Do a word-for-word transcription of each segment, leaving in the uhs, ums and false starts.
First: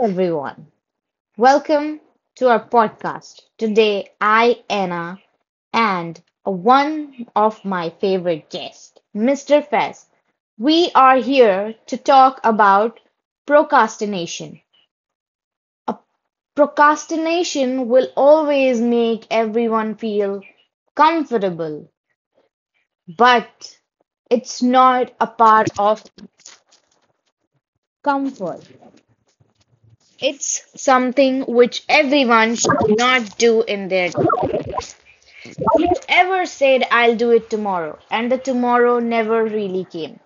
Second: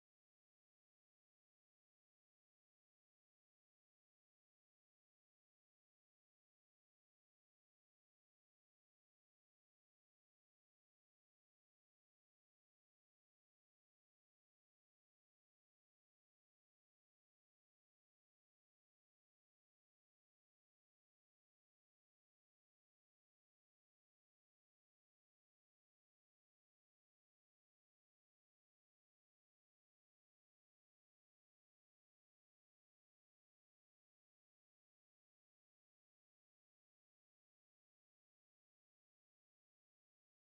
everyone. Welcome to our podcast. Today I Anna and one of my favorite guests, Mister Fez. We are here to talk about procrastination. A procrastination will always make everyone feel comfortable, but it's not a part of comfort. It's something which everyone should not do in their life. You ever said, I'll do it tomorrow, and the tomorrow never really came.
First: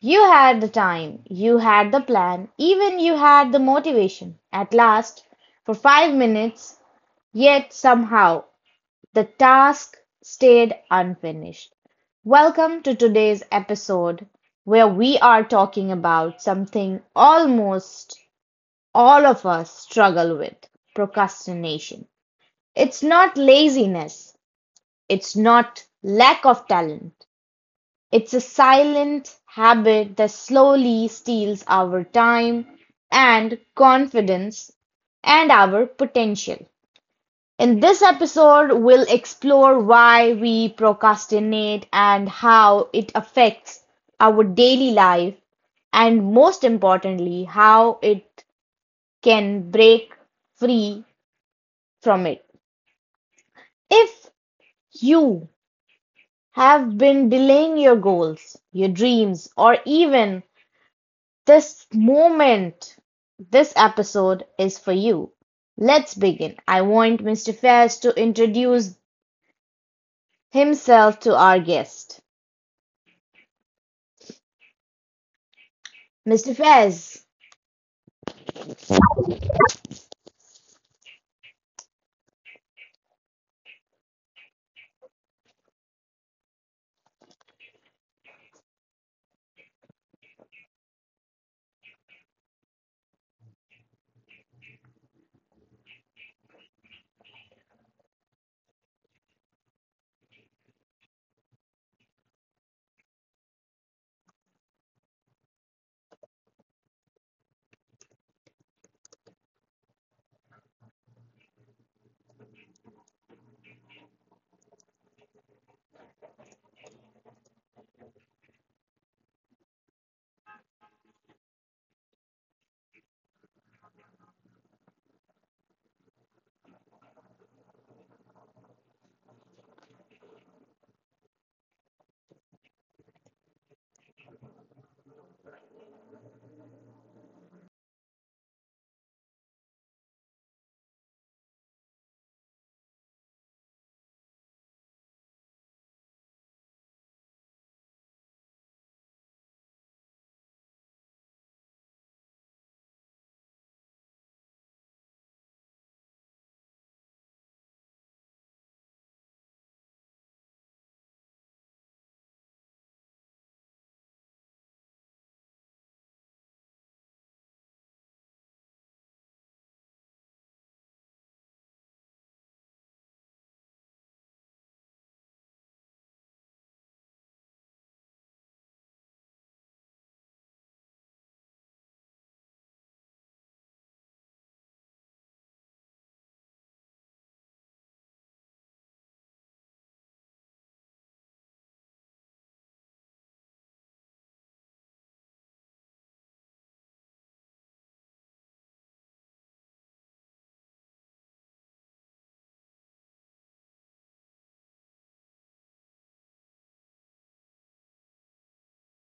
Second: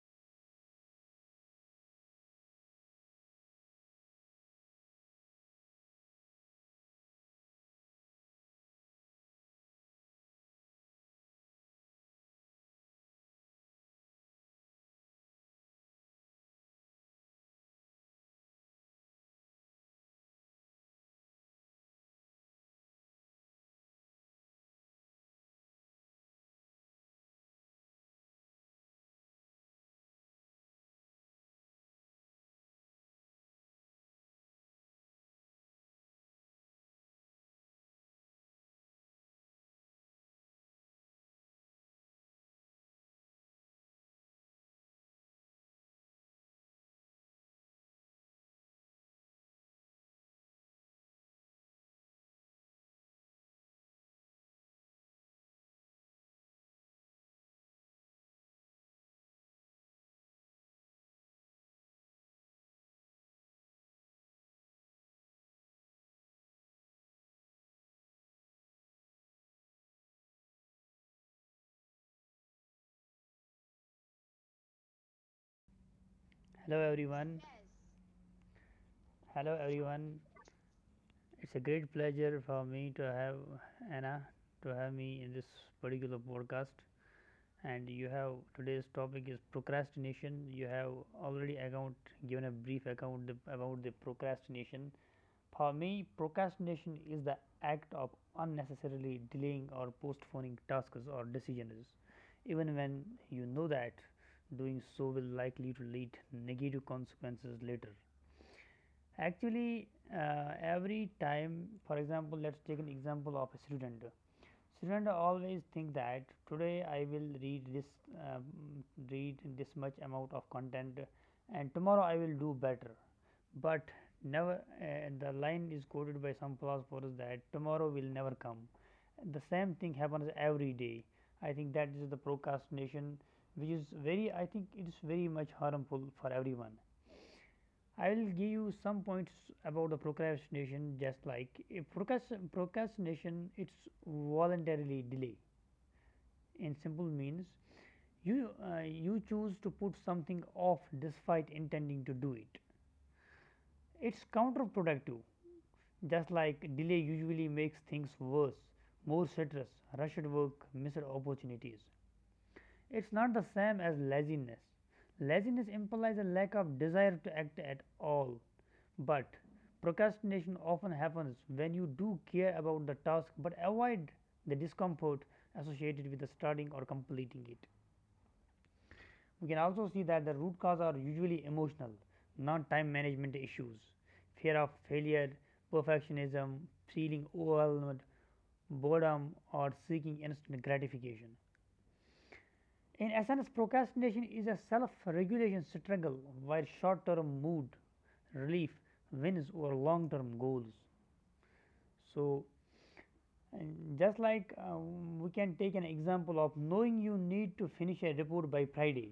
You had the time, you had the plan, even you had the motivation. At last, for five minutes, yet somehow the task stayed unfinished. Welcome to today's episode where we are talking about something almost all of us struggle with procrastination. It's not laziness, It's not lack of talent. It's a silent habit that slowly steals our time and confidence and our potential. In this episode, we'll explore why we procrastinate and how it affects our daily life, and most importantly, how it can break free from it. If you have been delaying your goals, your dreams, or even this moment, this episode is for you. Let's begin. I want Mister Faiz to introduce himself to our guest. Mister Hello Faiz, everyone. Hello everyone. It's a great pleasure for me to have Anna to have me in this particular podcast. And you have today's topic is procrastination. You have already account given a brief account the, about the procrastination. For me, procrastination is the act of unnecessarily delaying or postponing tasks or decisions, even when you know that doing so will likely to lead negative consequences later. Actually, uh, every time, for example, let's take an example of a student. Student always think that today I will read this, um, read this much amount of content, and tomorrow I will do better. But never, uh, the line is quoted by some philosophers that tomorrow will never come. The same thing happens every day. I think that is the procrastination, which is very, I think it is very much harmful for everyone. I will give you some points about the procrastination. Just like if procrastination, it's voluntarily delay. In simple means, you uh, you choose to put something off despite intending to do it. It's counterproductive. Just like delay usually makes things worse, more stress, rushed work, missed opportunities. It's not the same as laziness. Laziness implies a lack of desire to act at all. But procrastination often happens when you do care about the task but avoid the discomfort associated with the starting or completing it. We can also see that the root causes are usually emotional, not time management issues. Fear of failure, perfectionism, feeling overwhelmed, boredom, or seeking instant gratification. In essence, procrastination is a self regulation struggle where short term mood relief wins over long term goals. So, and just like uh, we can take an example of knowing you need to finish a report by Friday,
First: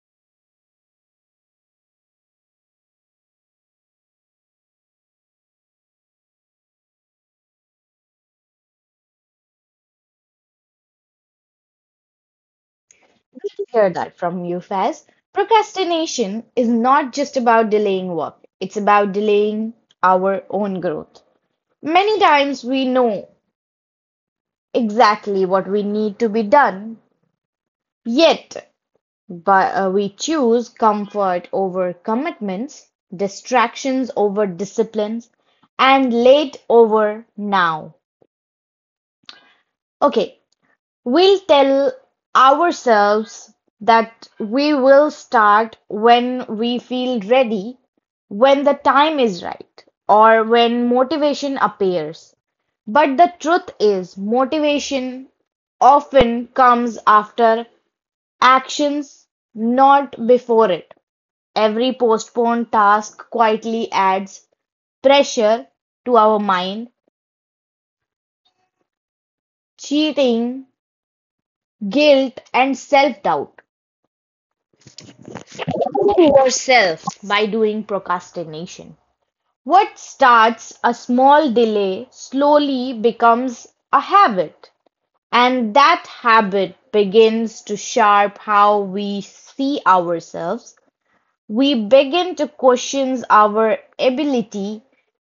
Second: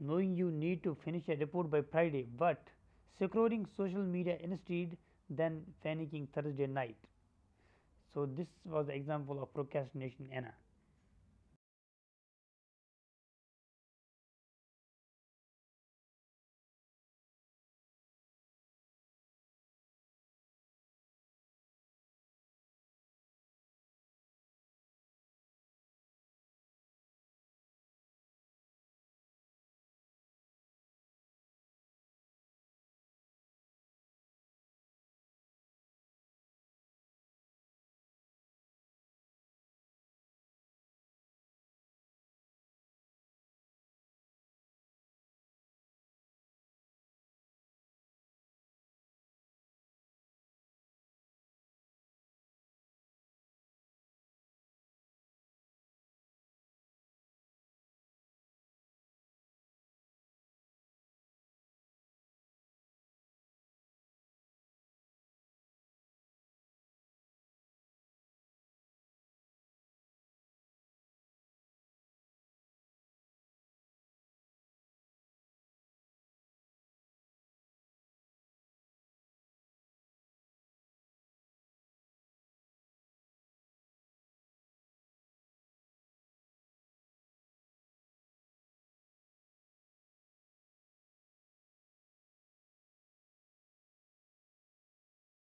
knowing you need to finish a report by Friday, but scrolling social media instead than panicking Thursday night. So, this was the example of procrastination, Anna. good to hear that from you, Faiz. Procrastination is not just about delaying work, it's about delaying our own growth. Many times we know exactly what we need to be done, yet But uh, we choose comfort over commitments, distractions over disciplines, and late over now. Okay, we'll tell ourselves that we will start when we feel ready, when the time is right, or when motivation appears. But the truth is, motivation often comes after actions, not before it. Every postponed task quietly adds pressure to our mind, cheating, guilt, and self doubt by doing procrastination. What starts a small delay slowly becomes a habit, and that habit begins to shape how we see ourselves. We begin to question our ability,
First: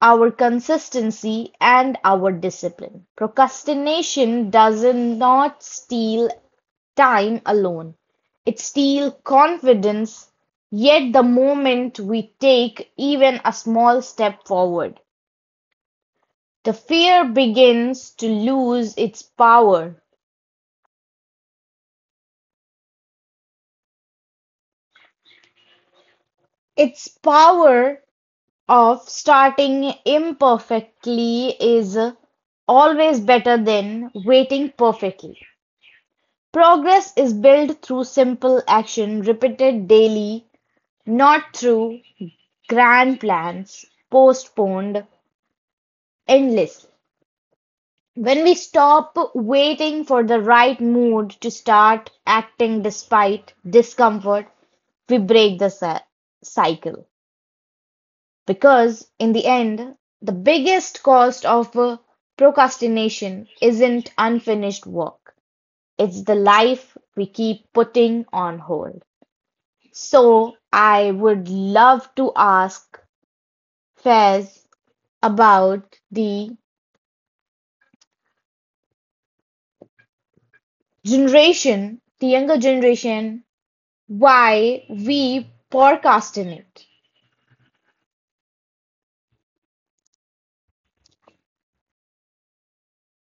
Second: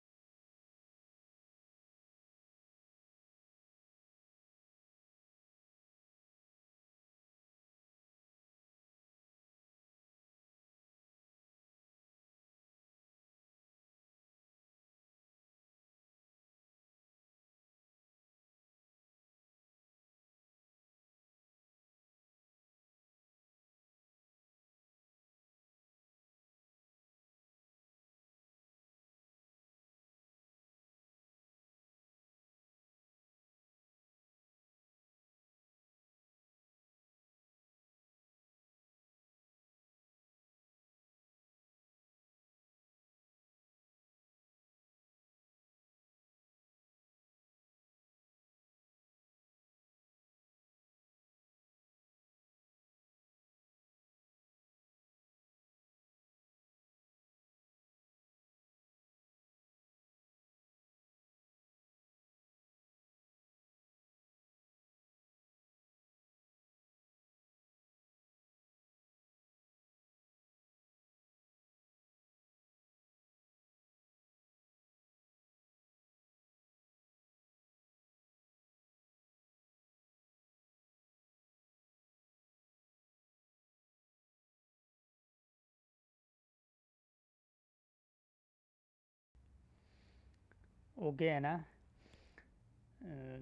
our consistency, and our discipline. Procrastination does not steal time alone, it steals confidence. Yet, the moment we take even a small step forward, the fear begins to lose its power. Its power of starting imperfectly is always better than waiting perfectly. Progress is built through simple action repeated daily, not through grand plans postponed endlessly. When we stop waiting for the right mood to start acting despite discomfort, we break the cycle. Because, in the end, the biggest cost of uh, procrastination isn't unfinished work, it's the life we keep putting on hold. So, I would love to ask Fez about the generation, the younger generation, why we procrastinate. Okay, Anna, uh,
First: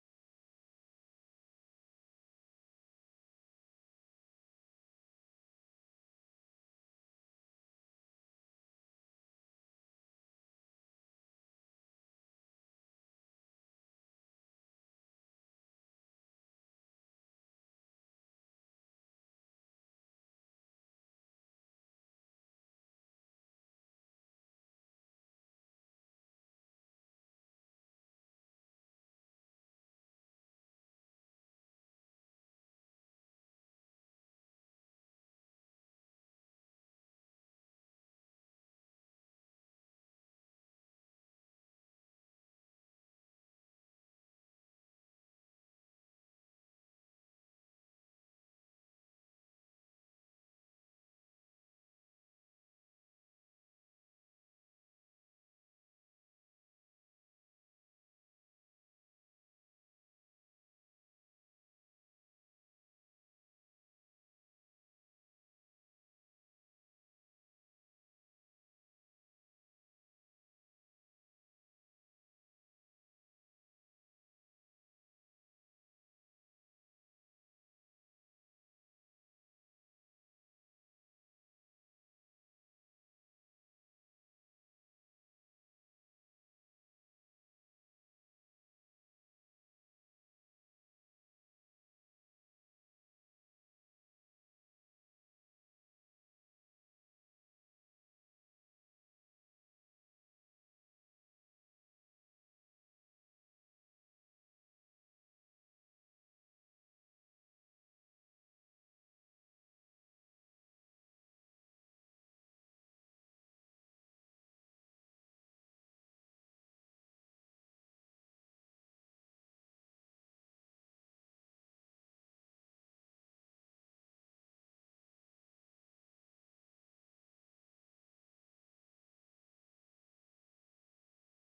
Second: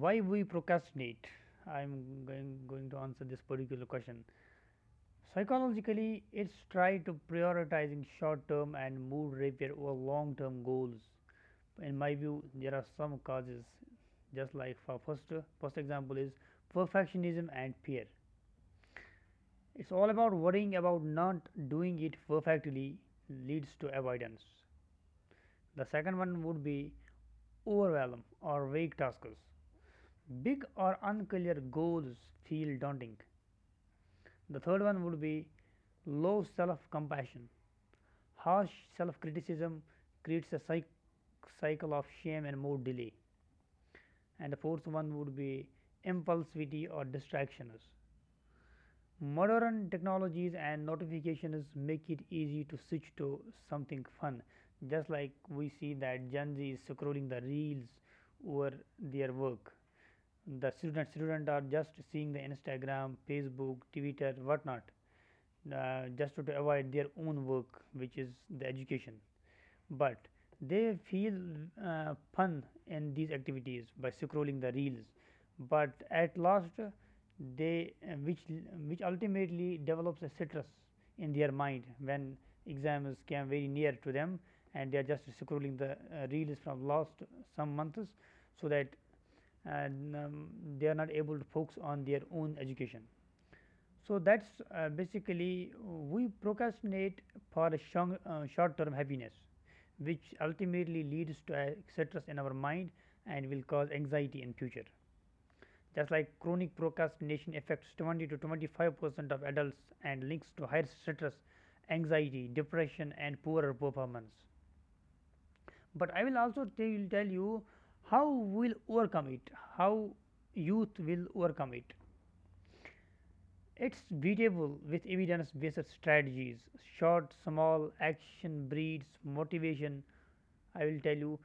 why we procrastinate. I am going going to answer this particular question. Psychologically, it's try to prioritizing short term and mood repair over long term goals. In my view, there are some causes. Just like for first, uh, first example is perfectionism and fear. It's all about worrying about not doing it perfectly leads to avoidance. The second one would be overwhelm or vague tasks. Big or unclear goals feel daunting. The third one would be low self compassion. Harsh self criticism creates a psych- cycle of shame and mood delay. And the fourth one would be impulsivity or distractions. Modern technologies and notifications make it easy to switch to something fun. Just like we see that Gen Z is scrolling the reels over their work. The student student are just seeing the Instagram, Facebook, Twitter, whatnot, uh, just to avoid their own work, which is the education, but they feel uh, fun in these activities by scrolling the reels, but at last, uh, they uh, which which ultimately develops a citrus in their mind when exams came very near to them, and they are just scrolling the uh, reels from last some months, so that, and um, they are not able to focus on their own education. So that's, uh, basically we procrastinate for a shong, uh, short-term happiness, which ultimately leads to a stress in our mind and will cause anxiety in future. Just like chronic procrastination affects twenty to twenty-five percent of adults and links to higher stress, anxiety, depression, and poorer performance. But I will also tell, tell you how we'll overcome it, how youth will overcome it. It's beatable with evidence based strategies. Short, small, action breeds motivation. I will tell you.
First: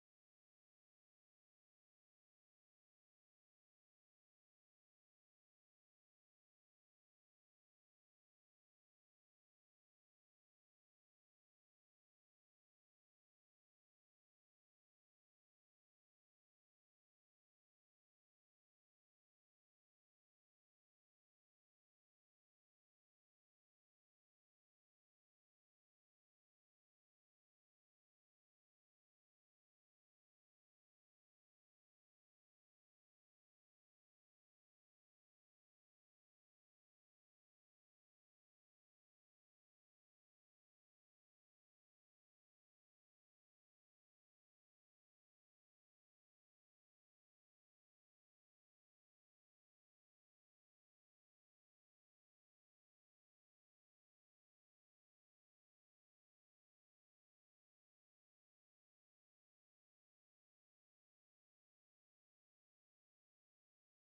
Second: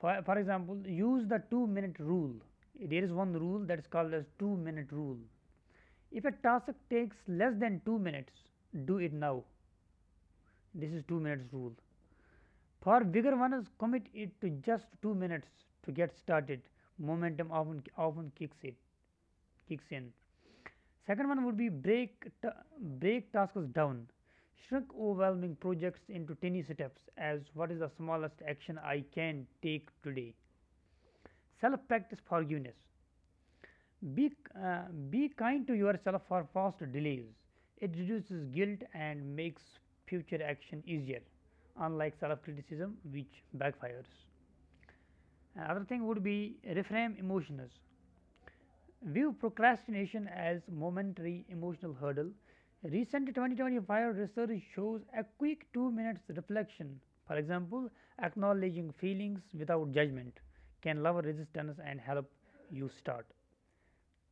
For, for example, use the two minute rule. There is one rule that is called as two minute rule. If a task takes less than two minutes, do it now. This is two minutes rule. For bigger ones, commit it to just two minutes to get started. Momentum often often kicks it kicks in. Second one would be break break tasks down. Shrink overwhelming projects into tiny steps as what is the smallest action I can take today. Self practice forgiveness. Be, uh, be kind to yourself for past delays. It reduces guilt and makes future action easier, unlike self criticism, which backfires. Another thing would be reframe emotions. View procrastination as momentary emotional hurdle. Recent twenty twenty-five research shows a quick two minutes reflection, for example, acknowledging feelings without judgment, can lower resistance and help you start.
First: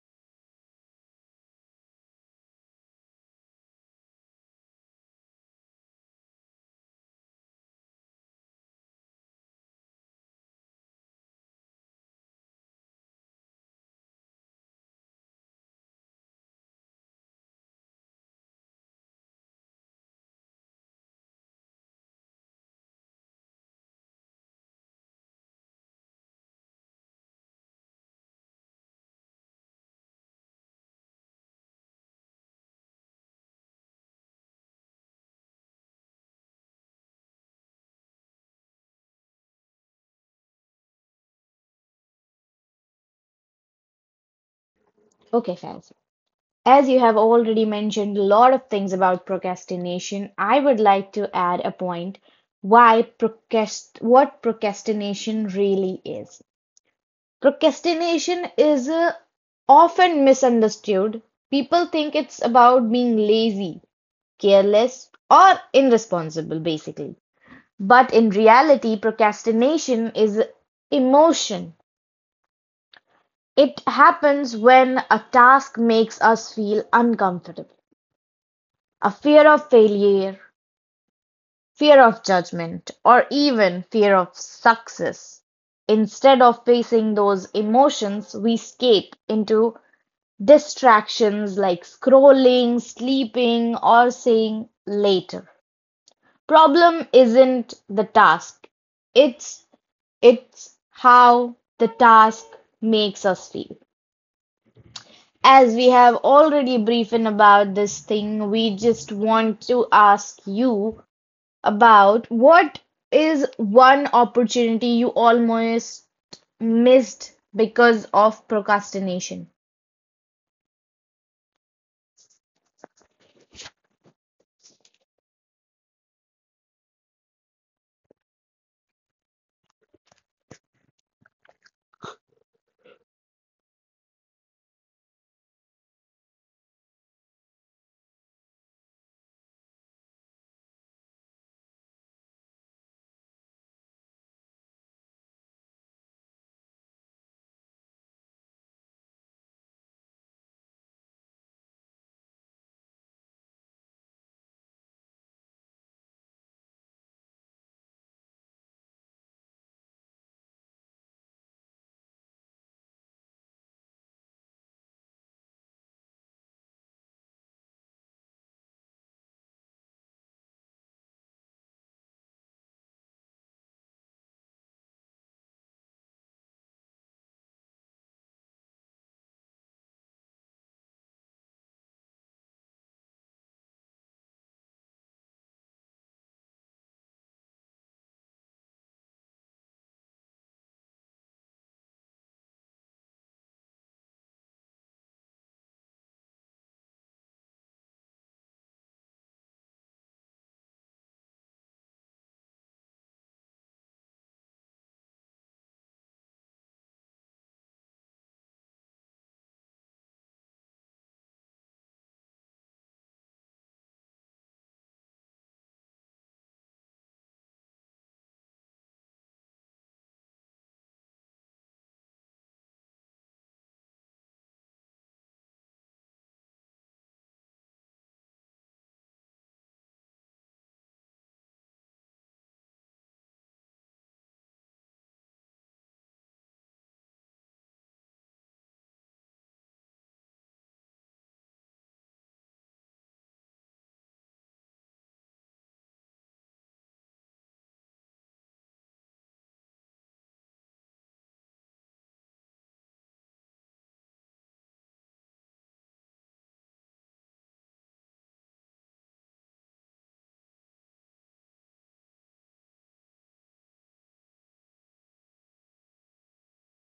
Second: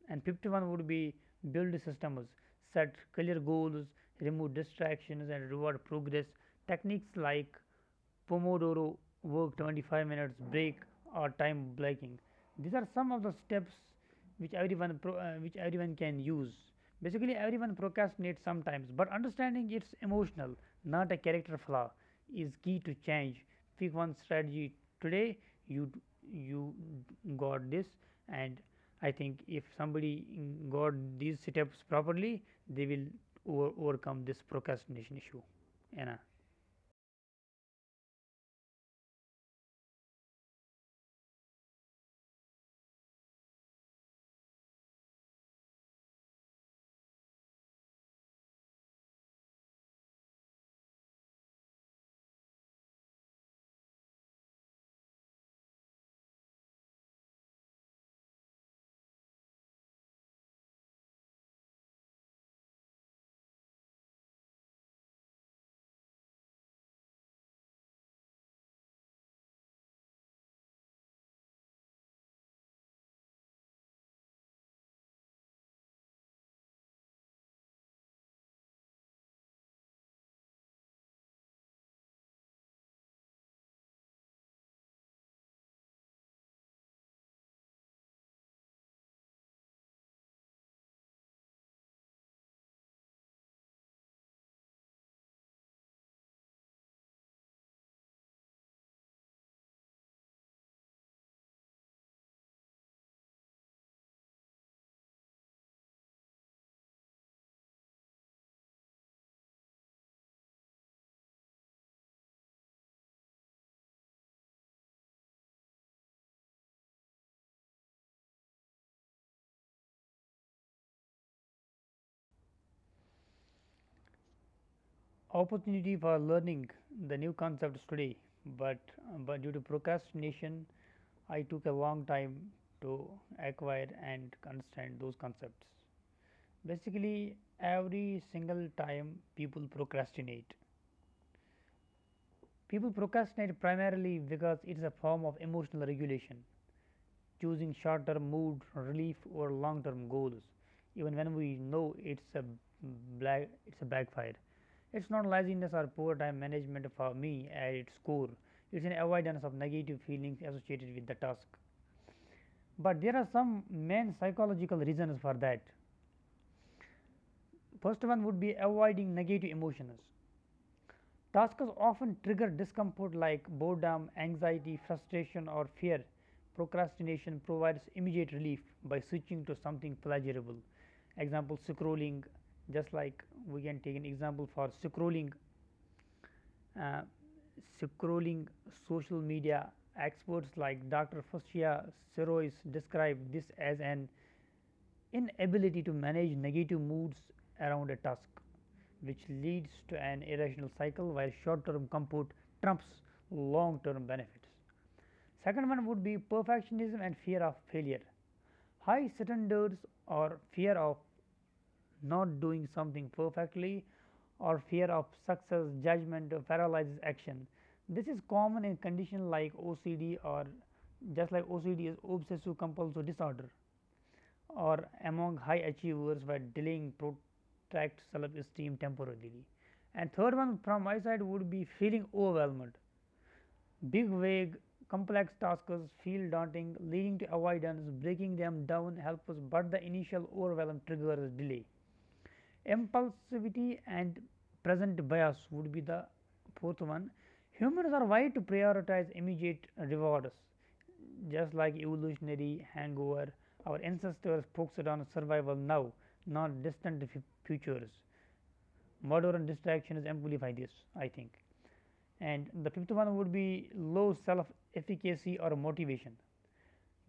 And fifty-one would be build systems, set clear goals, remove distractions, and reward progress. Techniques like Pomodoro work twenty-five minutes break or time blocking. These are some of the steps which everyone pro, uh, which everyone can use. Basically, everyone procrastinates sometimes, but understanding it's emotional, not a character flaw, is key to change. Pick one strategy today. You you got this. And I think if somebody mm, got these steps properly, they will over- overcome this procrastination issue, Anna. Okay, Fez. As you have already mentioned a lot of things about procrastination, I would like to add a point why procrast what procrastination really is. Procrastination is uh, often misunderstood. People think it's about being lazy, careless, or irresponsible, basically. But in reality, procrastination is emotion. It happens when a task makes us feel uncomfortable. A fear of failure, fear of judgment, or even fear of success. Instead of facing those emotions, we escape into distractions like scrolling, sleeping, or saying later. Problem isn't the task, it's it's how the task makes us feel. As we have already briefed about this thing, we just want to ask you about what is one opportunity you almost missed because of procrastination. Opportunity for learning the new concepts today, but but due to procrastination, I took a long time to acquire and understand those concepts. Basically, every single time people procrastinate. People procrastinate primarily because it is a form of emotional regulation, choosing short term mood relief or long term goals, even when we know it's a black, it's a backfire. It's not laziness or poor time management for me at its core. It's an avoidance of negative feelings associated with the task. But there are some main psychological reasons for that. First one would be avoiding negative emotions. Tasks often trigger discomfort like boredom, anxiety, frustration, or fear. Procrastination provides immediate relief by switching to something pleasurable. Example scrolling, just like we can take an example for scrolling, uh, scrolling social media. Experts like doctor Fuscia Sirois describe this as an inability to manage negative moods around a task, which leads to an irrational cycle where short term comfort trumps long term benefits. Second one would be perfectionism and fear of failure. High standards or fear of not doing something perfectly or fear of success judgment uh, paralyzes action. This is common in conditions like O C D, or just like O C D is obsessive compulsive disorder, or among high achievers by delaying protracted, self esteem temporarily. And third one from my side would be feeling overwhelmed. Big vague complex tasks feel daunting leading to avoidance breaking them down helps us, but the initial overwhelm triggers delay. Impulsivity and present bias would be the fourth one. Humans are wired to prioritize immediate rewards, just like evolutionary hangover, our ancestors focused on survival now, not distant futures. Murder and distraction is amplify this, I think. And the fifth one would be low self efficacy or motivation.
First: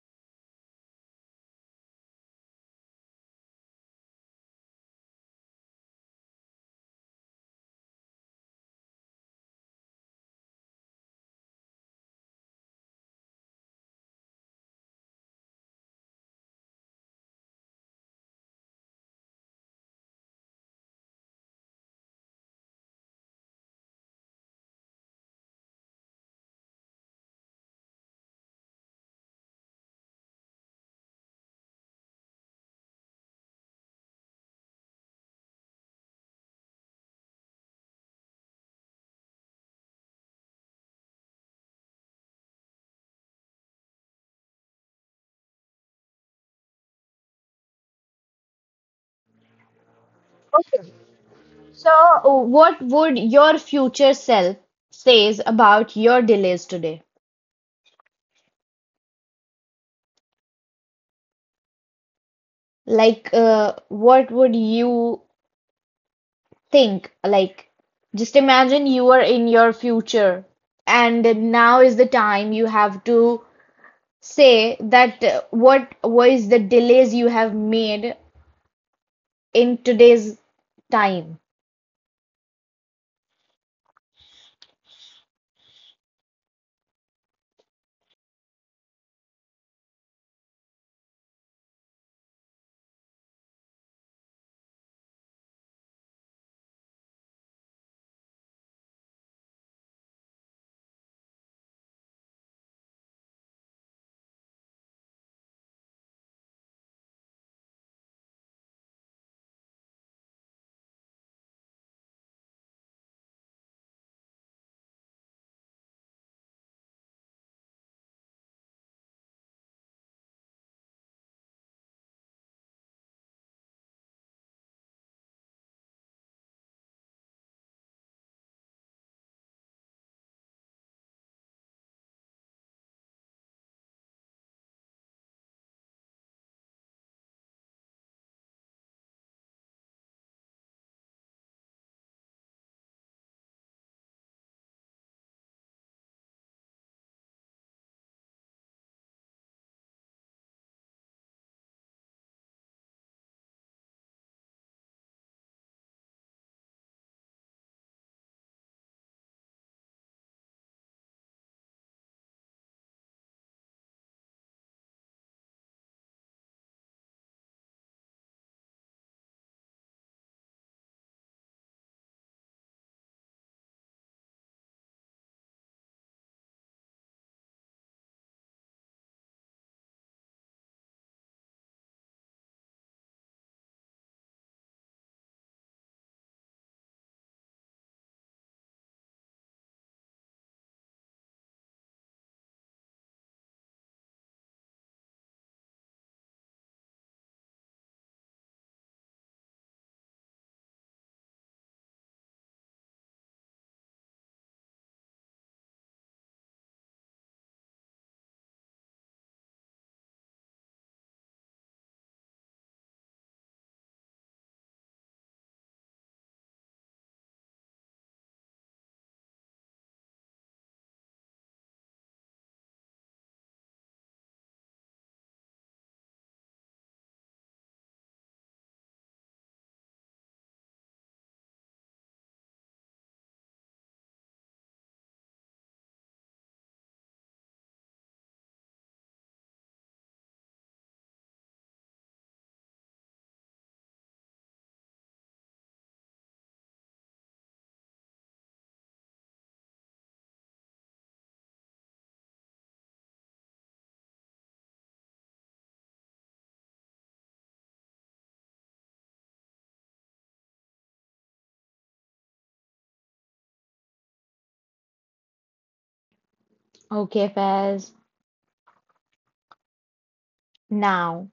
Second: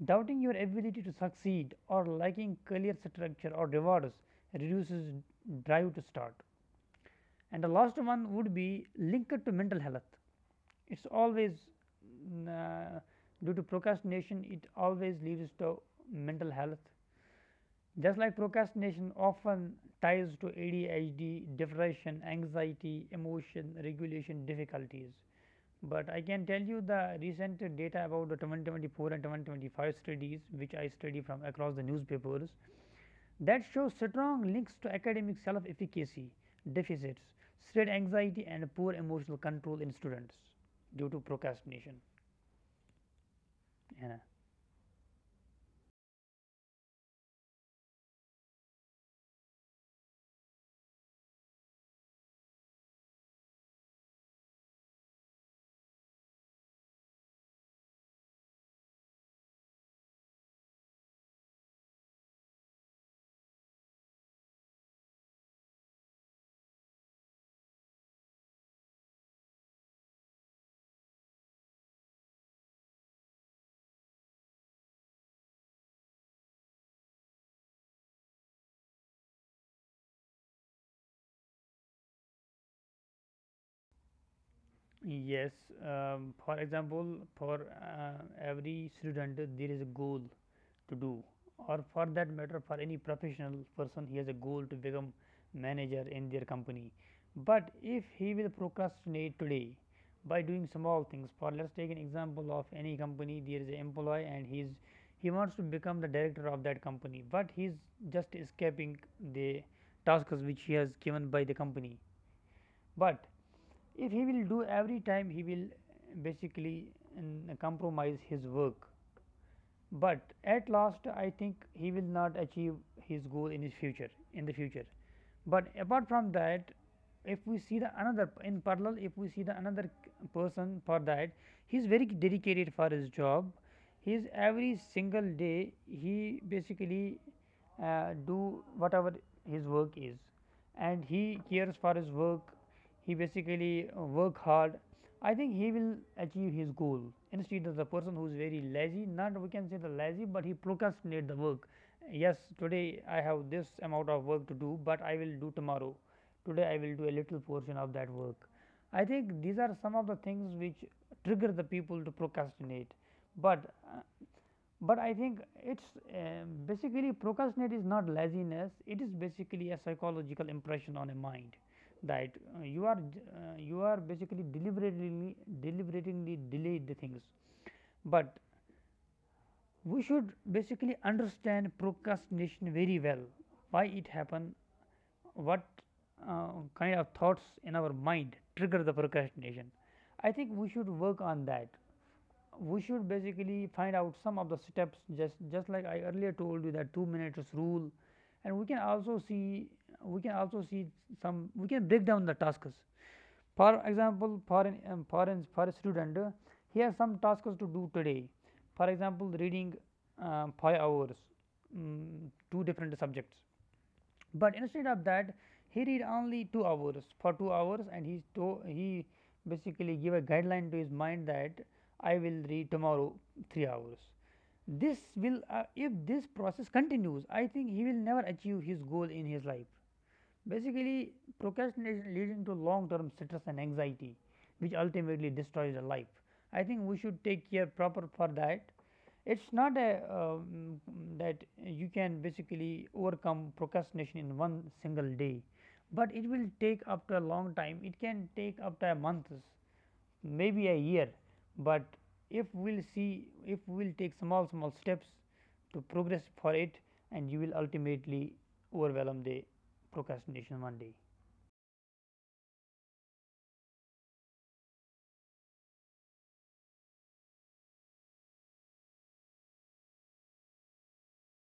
Doubting your ability to succeed or lacking clear structure or rewards reduces drive to start. And the last one would be linked to mental health. It's always mm, uh, due to procrastination, it always leads to mental health. Just like procrastination often ties to A D H D, depression, anxiety, emotion regulation difficulties. But I can tell you the recent data about the two thousand twenty-four and twenty twenty-five studies, which I study from across the newspapers, that show strong links to academic self efficacy deficits, state anxiety, and poor emotional control in students due to procrastination. Yeah. So, what would your future self says about your delays today? Like, uh, what would you think? Like, just imagine you are in your future, and now is the time you have to say that uh, what was the delays you have made in today's time. Yes, um, for example, for uh, every student, there is a goal to do, or for that matter for any professional person, he has a goal to become manager in their company. But if he will procrastinate today by doing small things, for let us take an example of any company, there is an employee and he is he wants to become the director of that company, but he is just escaping the tasks which he has given by the company. But if he will do every time, he will basically, mm, compromise his work, but at last I think he will not achieve his goal in his future in the future. But apart from that, if we see the another, in parallel if we see the another person, for that, he is very dedicated for his job. His every single day he basically uh, do whatever his work is, and he cares for his work. He basically, uh, work hard. I think he will achieve his goal, instead of the person who is very lazy, not we can say the lazy, but he procrastinate the work. Yes, today I have this amount of work to do, but I will do tomorrow. Today I will do a little portion of that work. I think these are some of the things which trigger the people to procrastinate. But, uh, but I think it's, um, basically procrastinate is not laziness. It is basically a psychological impression on a mind that, uh, you are uh, you are basically deliberately deliberately delay the things. But we should basically understand procrastination very well, why it happen, what uh, kind of thoughts in our mind trigger the procrastination. I think we should work on that. We should basically find out some of the steps, just just like I earlier told you, that two minutes rule, and we can also see we can also see some we can break down the tasks. For example, for an um, for an for a student, uh, he has some tasks to do today. For example, reading uh, five hours, mm, two different subjects, but instead of that, he read only two hours for two hours, and he to, he basically give a guideline to his mind that I will read tomorrow three hours. This will uh, If this process continues, I think he will never achieve his goal in his life. Basically, procrastination leading to long-term stress and anxiety, which ultimately destroys the life. I think we should take care proper for that. It's not a um, that you can basically overcome procrastination in one single day, but it will take up to a long time. It can take up to a month, maybe a year. But if we'll see, if we'll take small small steps to progress for it, and you will ultimately overwhelm the procrastination one day. Okay, Faz. Now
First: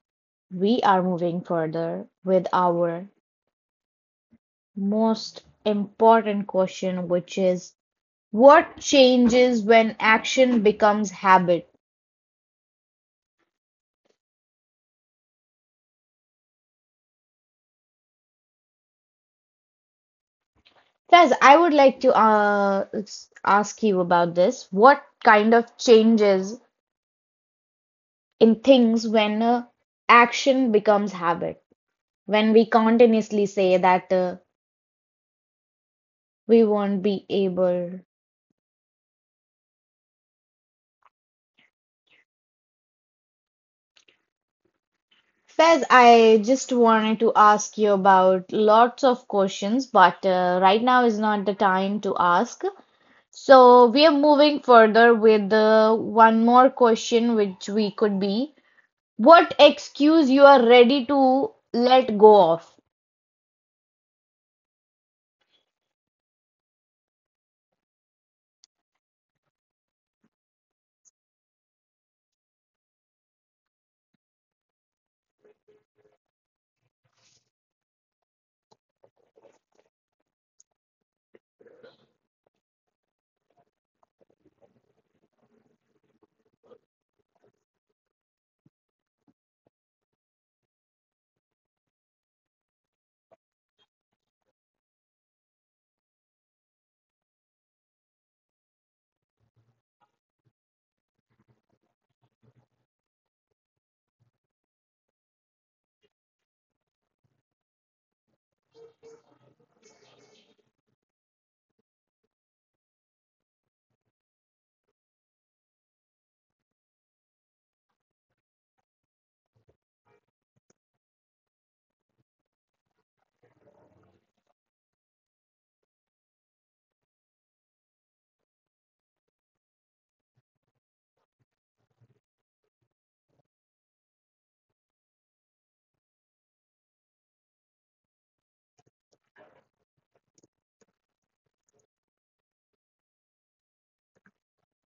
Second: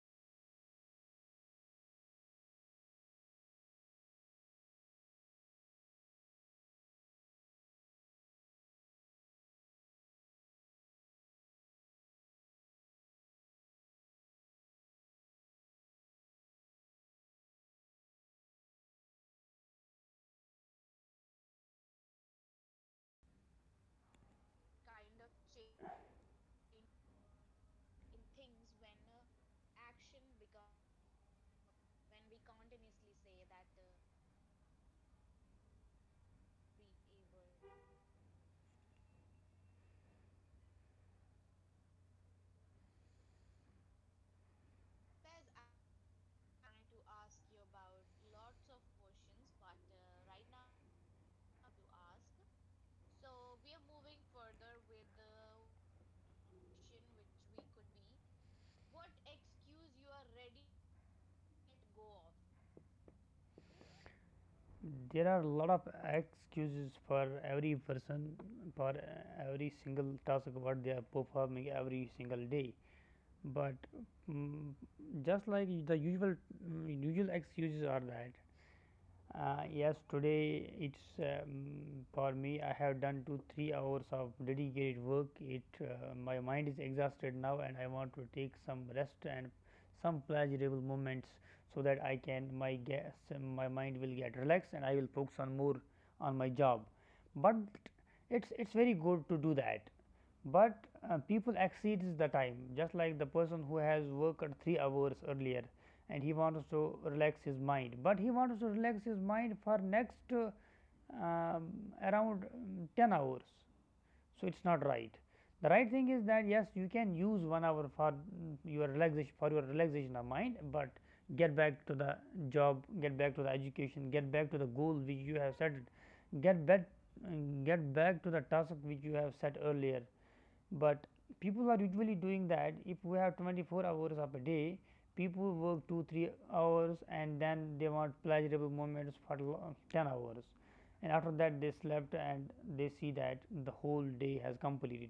we are moving further with our most important question, which is what changes when action becomes habit? Faz, I would like to uh, s- ask you about this. What kind of changes in things when uh, action becomes habit? When we continuously say that uh, we won't be able, Fez, I just wanted to ask you about lots of questions, but uh, right now is not the time to ask. So we are moving further with uh, one more question, which we could be, what excuse you are ready to let go of? There are a lot of excuses for every person for uh, every single task what they are performing every single day. But um, just like the usual um, usual excuses are that uh, yes, today it's um, for me, I have done two three hours of dedicated work. It uh, My mind is exhausted now, and I want to take some rest and some pleasurable moments so that I can my guess my mind will get relaxed and I will focus on more on my job. But it's it's very good to do that, but uh, people exceeds the time. Just like the person who has worked three hours earlier and he wants to relax his mind, but he wants to relax his mind for next uh, um, around um, ten hours. So it's not right. The right thing is that yes, you can use one hour for mm, your relaxation for your relaxation of mind, but get back to the job, get back to the education, get back to the goal which you have set. Get back, mm, get back to the task which you have set earlier. But people are usually doing that, if we have twenty four hours of a day, people work two three hours and then they want pleasurable moments for ten hours, and after that they slept and they see that the whole day has completed.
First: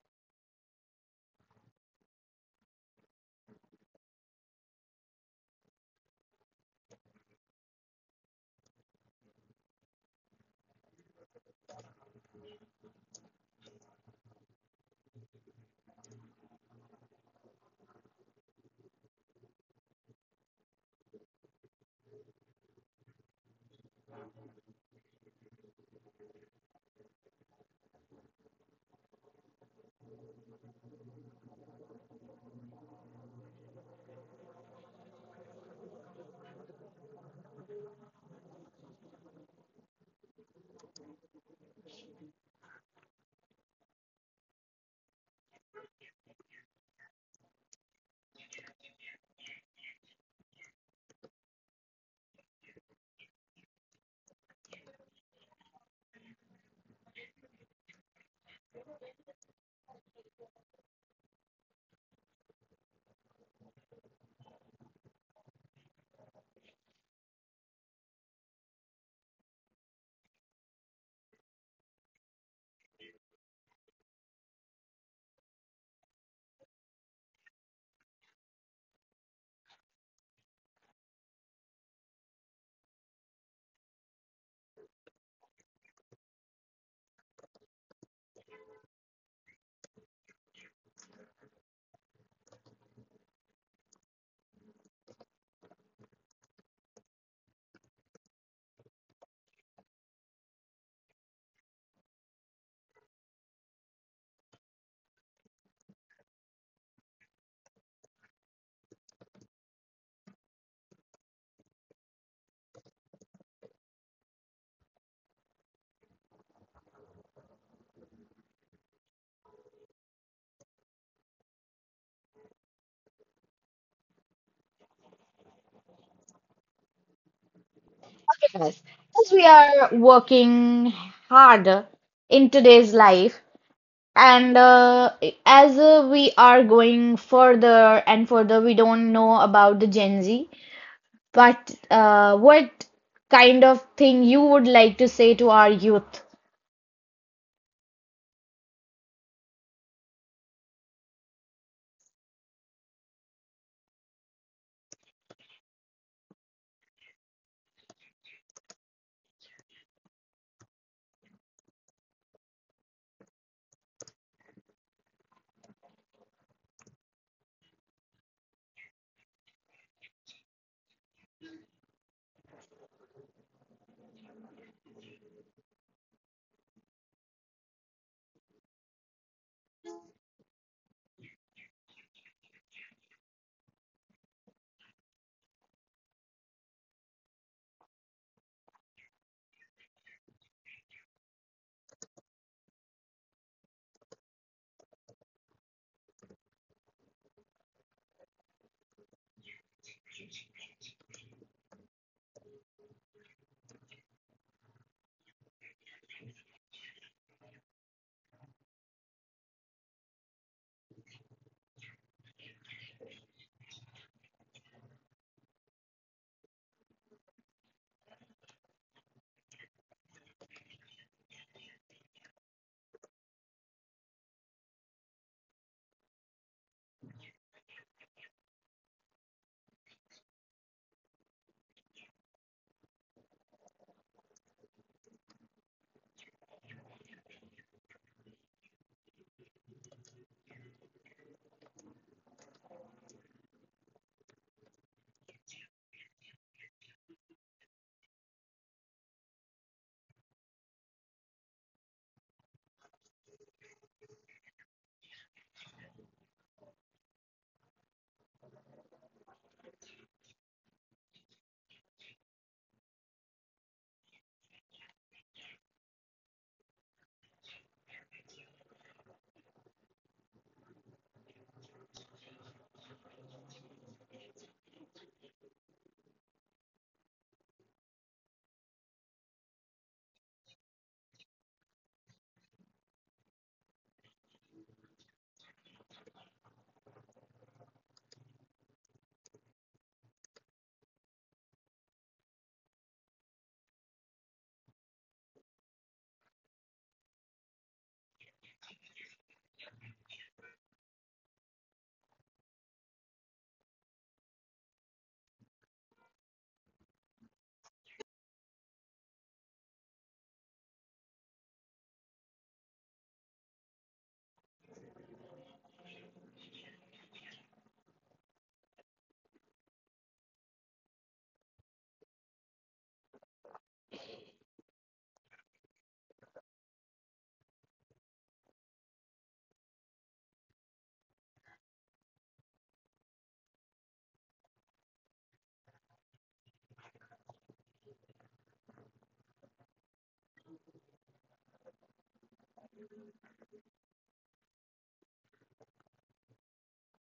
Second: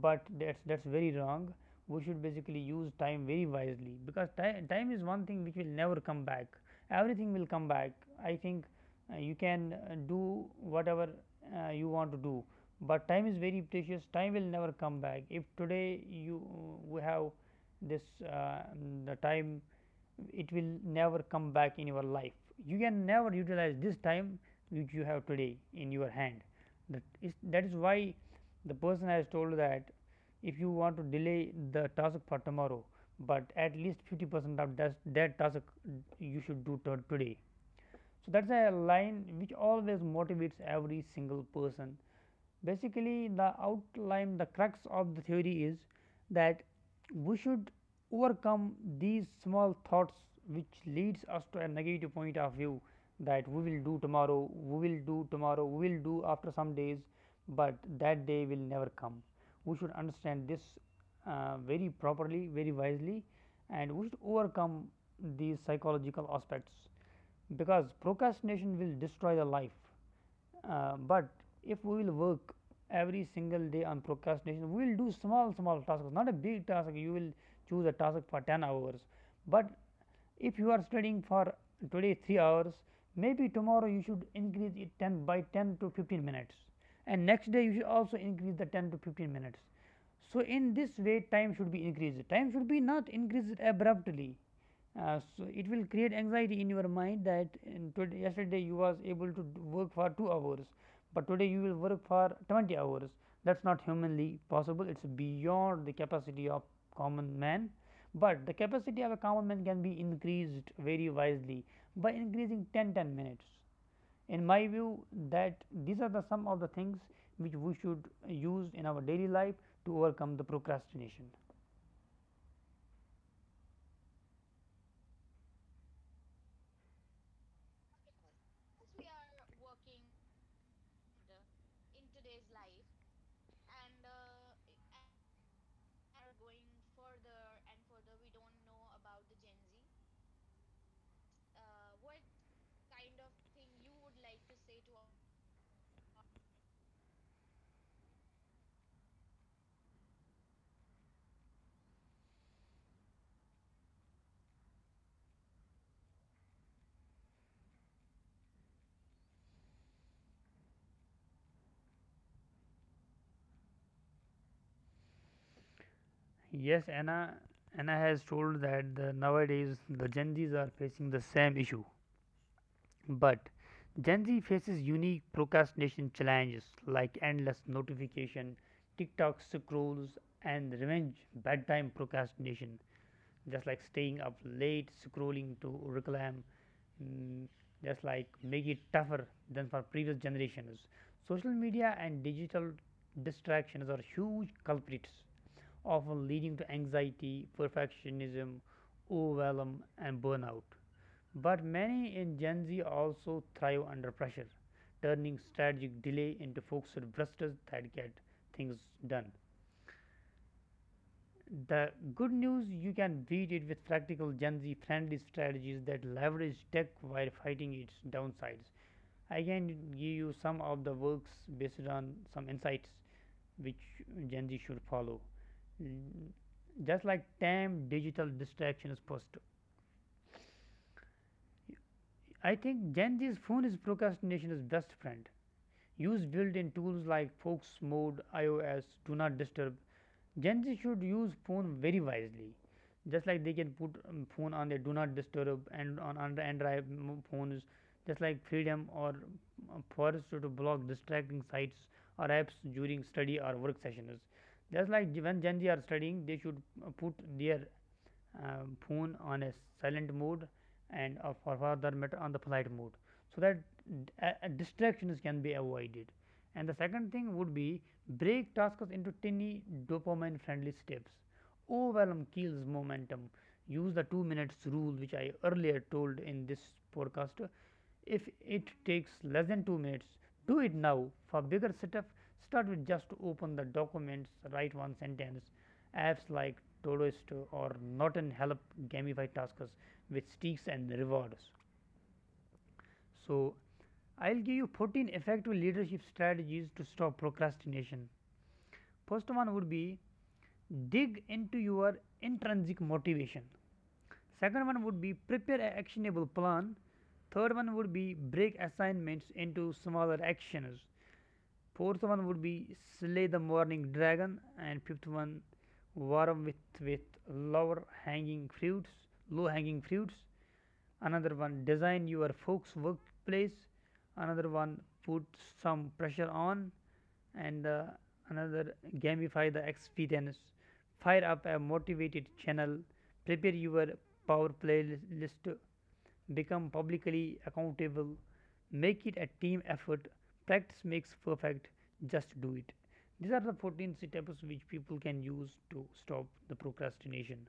But that's that's very wrong. We should basically use time very wisely, because time time is one thing which will never come back. Everything will come back, I think. Uh, you can uh, do whatever uh, you want to do, but time is very precious. Time will never come back. If today you, we have this uh, the time, it will never come back in your life. You can never utilize this time which you have today in your hand. That is that is why the person has told that if you want to delay the task for tomorrow, but at least fifty percent of that, that task you should do today. So that's a line which always motivates every single person. Basically, the outline, the crux of the theory is that we should overcome these small thoughts which leads us to a negative point of view, that we will do tomorrow, we will do tomorrow, we will do after some days, but that day will never come. We should understand this uh, very properly, very wisely, and we should overcome these psychological aspects, because procrastination will destroy the life. Uh, but if we will work every single day on procrastination, we will do small, small tasks, not a big task. You will choose a task for ten hours, but if you are studying for today three hours, maybe tomorrow you should increase it ten by ten to fifteen minutes, and next day you should also increase the ten to fifteen minutes. So, in this way, time should be increased. Time should be not increased abruptly. Uh, so it will create anxiety in your mind that in today, yesterday you was able to work for two hours, but today you will work for twenty hours. That's not humanly possible. It's beyond the capacity of common man. But the capacity of a compartment can be increased very wisely by increasing ten ten minutes. In my view, that these are the some of the things which we should use in our daily life to overcome the procrastination. Okay, Fez, as we are working hard in today's life, and uh, as uh, we are going further and further, we don't know about the Gen Z. But uh, what kind of thing you would like to say to our youth? Yes, Anna, Anna has told that the nowadays the Gen Zs are facing the same issue. But Gen Z faces unique procrastination challenges, like endless notification, TikTok scrolls, and revenge bedtime procrastination, just like staying up late scrolling to reclaim, mm, just like make it tougher than for previous generations. Social media and digital distractions are huge culprits, often leading to anxiety, perfectionism, overwhelm, and burnout. But many in Gen Z also thrive under pressure, turning strategic delay into focused blusters that get things done. The good news, you can beat it with practical Gen Z friendly strategies that leverage tech while fighting its downsides. I can give you some of the works based on some insights which Gen Z should follow. Just like time, digital distraction is positive. I think Gen Z's phone is procrastination's best friend. Use built-in tools like Focus Mode, iOS, Do Not Disturb. Gen Z should use phone very wisely. Just like they can put um, phone on their do not disturb, and on under Android phones, just like Freedom or um, Forest to block distracting sites or apps during study or work sessions. Just like when Gen Z are studying, they should uh, put their uh, phone on a silent mode, and uh, for further matter on the flight mode, so that uh, uh, distractions can be avoided. And the second thing would be, break tasks into tiny dopamine friendly steps. Overwhelm kills momentum. Use the two minutes rule, which I earlier told in this podcast. If it takes less than two minutes, do it now. For bigger setup, start with just open the documents, write one sentence. Apps like Todoist or Norton help gamify tasks with sticks and rewards. So, I'll give you fourteen effective leadership strategies to stop procrastination. First one would be, dig into your intrinsic motivation. Second one would be, prepare an actionable plan. Third one would be, break assignments into smaller actions. Fourth one would be, Slay the Morning Dragon, and fifth one, warm with with lower hanging fruits, low hanging fruits. Another one, design your folks workplace. Another one, put some pressure on, and uh, another, gamify the experience. Fire up a motivated channel. Prepare your power playlist. Become publicly accountable. Make it a team effort. Practice makes perfect. Just do it. These are the fourteen steps which people can use to stop the procrastination.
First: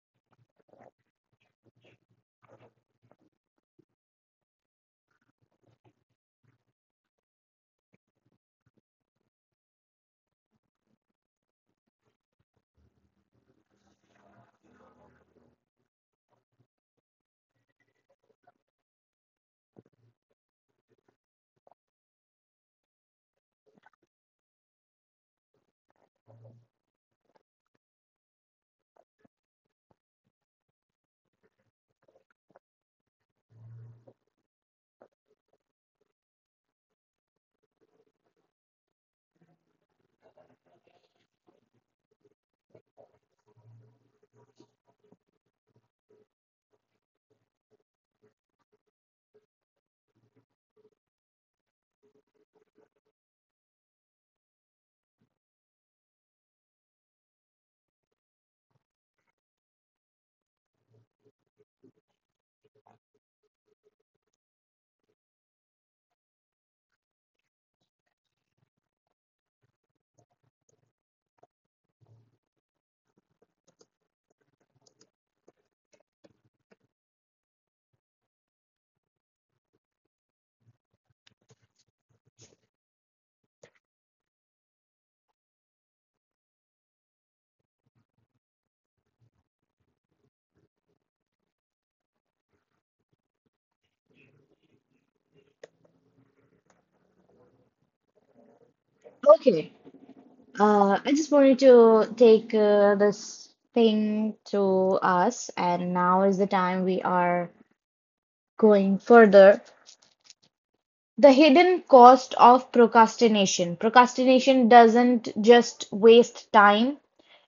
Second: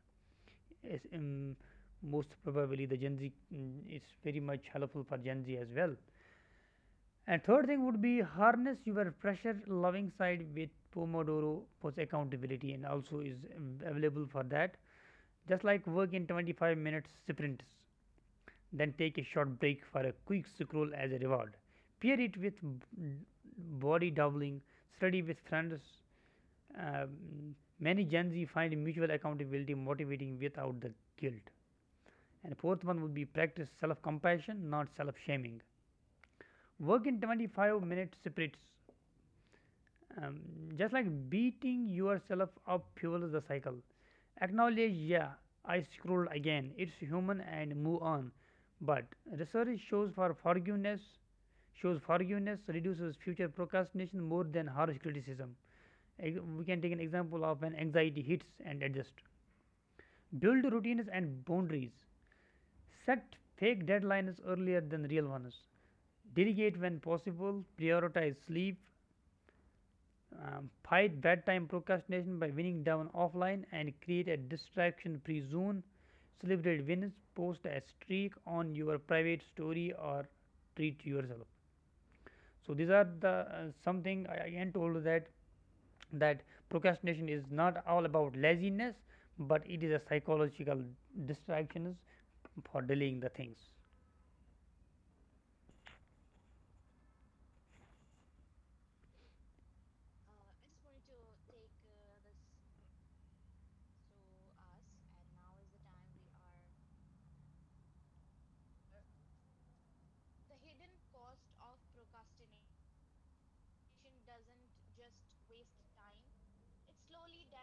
As, um, most probably, the Gen Z, mm, is very much helpful for Gen Z as well. And third thing would be, harness your pressure loving side with Pomodoro for accountability, and also is um, available for that. Just like work in twenty-five minutes sprints, then take a short break for a quick scroll as a reward. Pair it with body doubling, study with friends. Um, Many Gen Z find mutual accountability motivating without the guilt. And fourth one would be, practice self compassion, not self shaming. Work in twenty-five minute sprints. Um, just like beating yourself up fuels the cycle. Acknowledge, yeah, I scrolled again. It's human, and move on. But research shows for forgiveness shows forgiveness reduces future procrastination more than harsh criticism. Ex- We can take an example of when anxiety hits and adjust. Build routines and boundaries. Set fake deadlines earlier than real ones. Delegate when possible. Prioritize sleep. Um, fight bedtime procrastination by winning down offline, and create a distraction free zone. Celebrate wins, post a streak on your private story, or treat yourself. So, these are the uh, something I again told that, that procrastination is not all about laziness, but it is a psychological distractions for delaying the things. Okay. Uh, I just wanted to take uh, this thing to us, and now is the time we are going further. The hidden cost of procrastination: Procrastination doesn't just waste time,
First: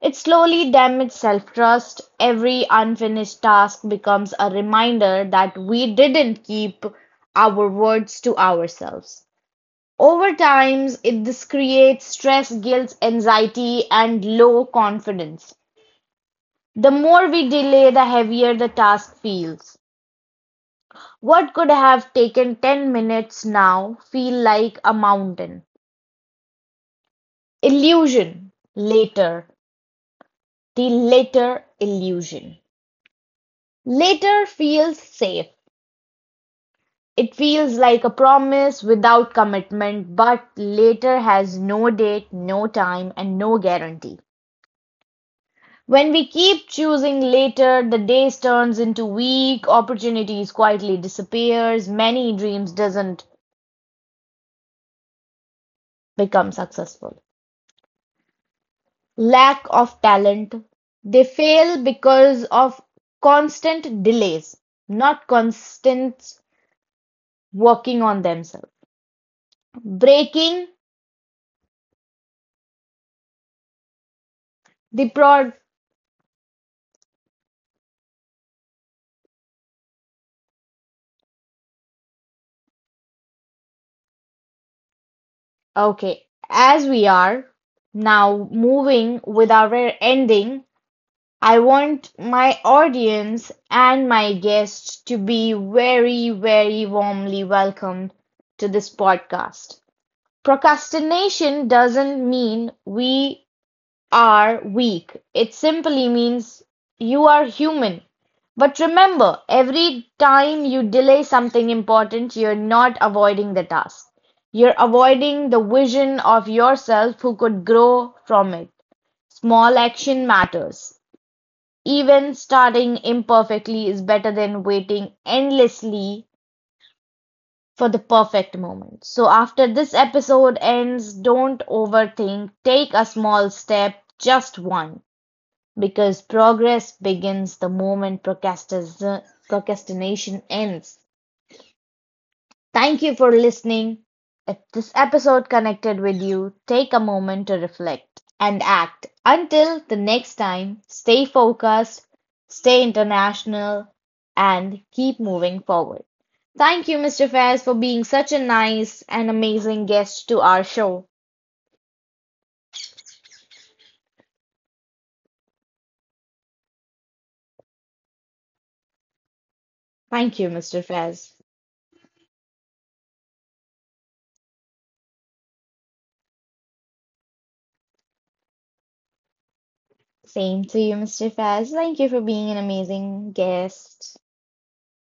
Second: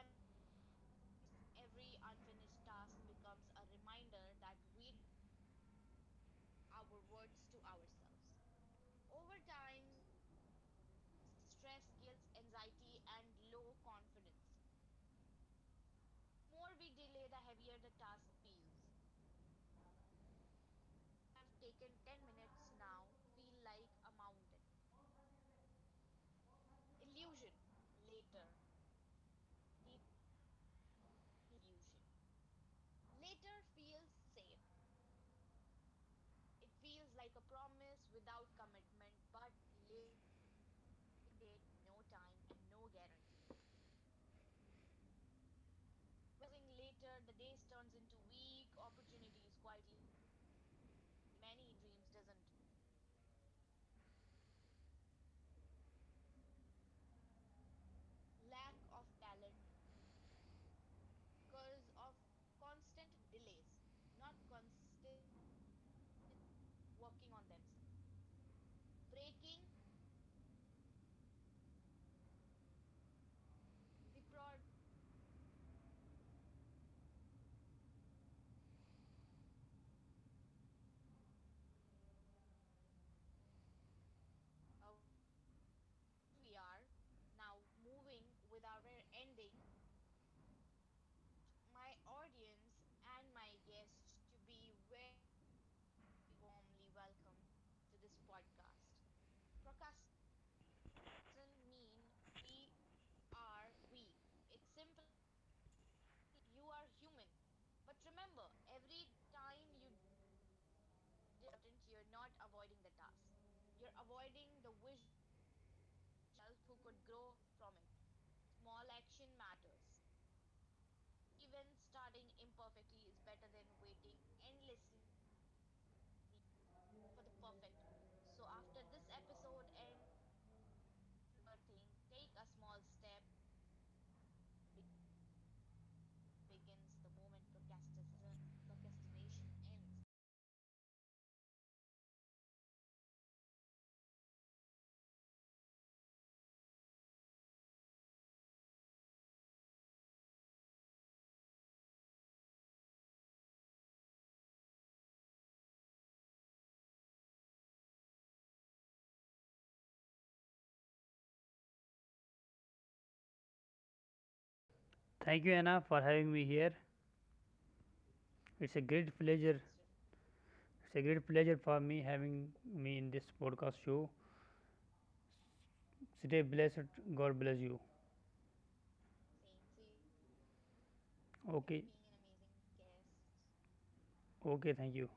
it slowly damages self-trust. Every unfinished task becomes a reminder that we didn't keep our words to ourselves. Over time, it, this creates stress, guilt, anxiety, and low confidence. The more we delay, the heavier the task feels. What could have taken ten minutes now feel like a mountain. Illusion, later, the later illusion. Later feels safe. It feels like a promise without commitment, but later has no date, no time, and no guarantee. When we keep choosing later, the days turns into week, opportunities quietly disappears, many dreams doesn't become successful. Lack of talent. They fail because of constant delays, not constant working on themselves, breaking the prod. Okay, as we are now moving with our ending, I want my audience and my guests to be very, very warmly welcomed to this podcast. Procrastination doesn't mean we are weak, it simply means you are human. But remember, every time you delay something important, you're not avoiding the task. You're avoiding the vision of yourself who could grow from it. Small action matters. Even starting imperfectly is better than waiting endlessly for the perfect moment. So, after this episode ends, don't overthink. Take a small step, just one. Because progress begins the moment procrastis- procrastination ends. Thank you for listening. If this episode connected with you, take a moment to reflect and act. Until the next time, stay focused, stay international, and keep moving forward. Thank you, Mister Faz, for being such a nice and amazing guest to our show. Thank you, Anna, for having me here. It's a great pleasure. Thank you, Mister It's a Faz. great pleasure for me having me in this podcast show. Stay blessed. God bless you. Same to you, Mister Faz. Okay. Thank you for being an amazing guest. Okay. Thank you.